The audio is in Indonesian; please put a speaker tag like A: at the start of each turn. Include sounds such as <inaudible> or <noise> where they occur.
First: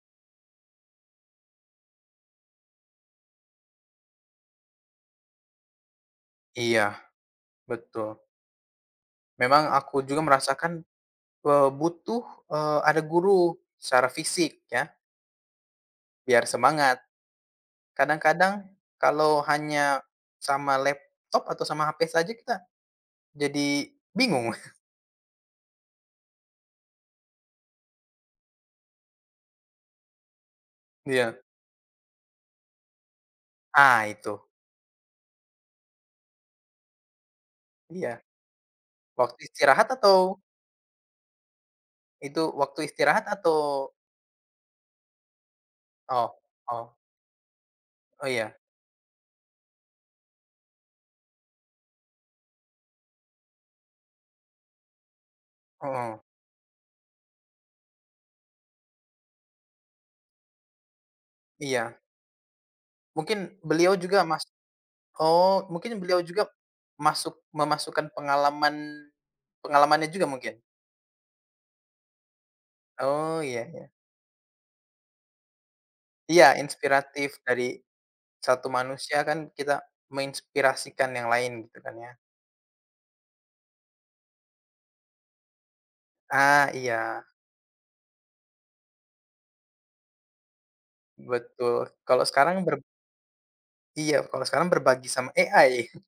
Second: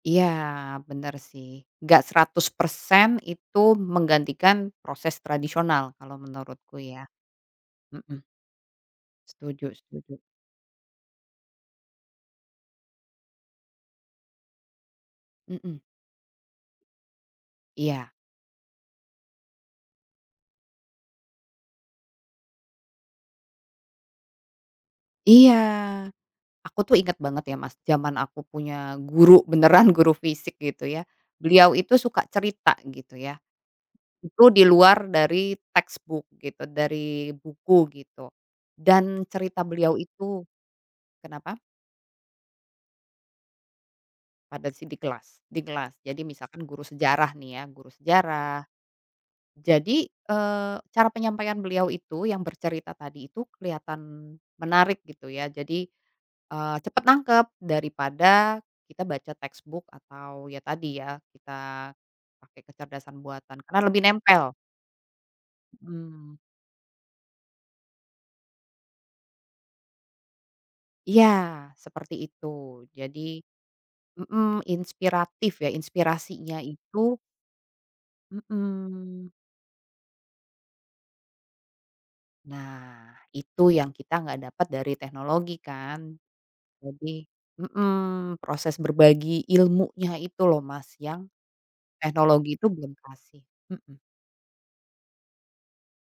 A: Iya, benar sih, enggak 100% itu menggantikan proses tradisional, kalau menurutku
B: Iya,
A: ya hmm.
B: betul.
A: Setuju
B: Memang aku juga
A: setuju.
B: merasakan, eee, butuh eee, ada guru secara fisik, ya.
A: Hmm.
B: Biar semangat,
A: Iya.
B: kadang-kadang kalau hanya sama laptop, atau sama HP saja kita jadi bingung. <chuckles>
A: Iya, aku tuh inget banget ya Mas, zaman aku punya guru beneran, guru fisik gitu ya.
B: Iya.
A: Beliau itu suka cerita, gitu ya.
B: Ah, itu.
A: Itu di luar dari textbook gitu, dari buku
B: Iya.
A: gitu. Dan
B: Waktu
A: cerita
B: istirahat
A: beliau
B: atau
A: itu kenapa?
B: Itu, waktu istirahat atau
A: Pada sih di kelas di kelas. Jadi
B: Oh
A: misalkan guru
B: oh.
A: sejarah nih ya, guru
B: Oh, iya.
A: sejarah. Jadi, eee, cara penyampaian beliau itu yang bercerita tadi itu, kelihatan menarik gitu ya. Jadi,
B: Heeh.
A: eee, cepat nangkep daripada kita baca textbook atau ya tadi ya, kita
B: Iya.
A: pakai kecerdasan
B: Mungkin
A: buatan, karena
B: beliau
A: lebih
B: juga masuk
A: nempel.
B: oh mungkin beliau
A: Hmm.
B: juga masuk memasukkan pengalaman pengalamannya juga mungkin.
A: Iya, seperti itu. Jadi
B: Oh, iya iya.
A: hmm, inspiratif ya,
B: Iya
A: inspirasinya itu
B: inspiratif dari satu manusia
A: Hmm.
B: kan kita menginspirasikan yang lain, gitu kan ya.
A: Nah, itu yang kita enggak dapat dari teknologi kan.
B: Ah,
A: Jadi
B: iya.
A: hmm, proses berbagi ilmunya itu loh Mas, yang
B: Betul. Kalau
A: teknologi
B: sekarang
A: itu
B: ber
A: belum kasih hmm.
B: Iya kalau sekarang berbagi sama AI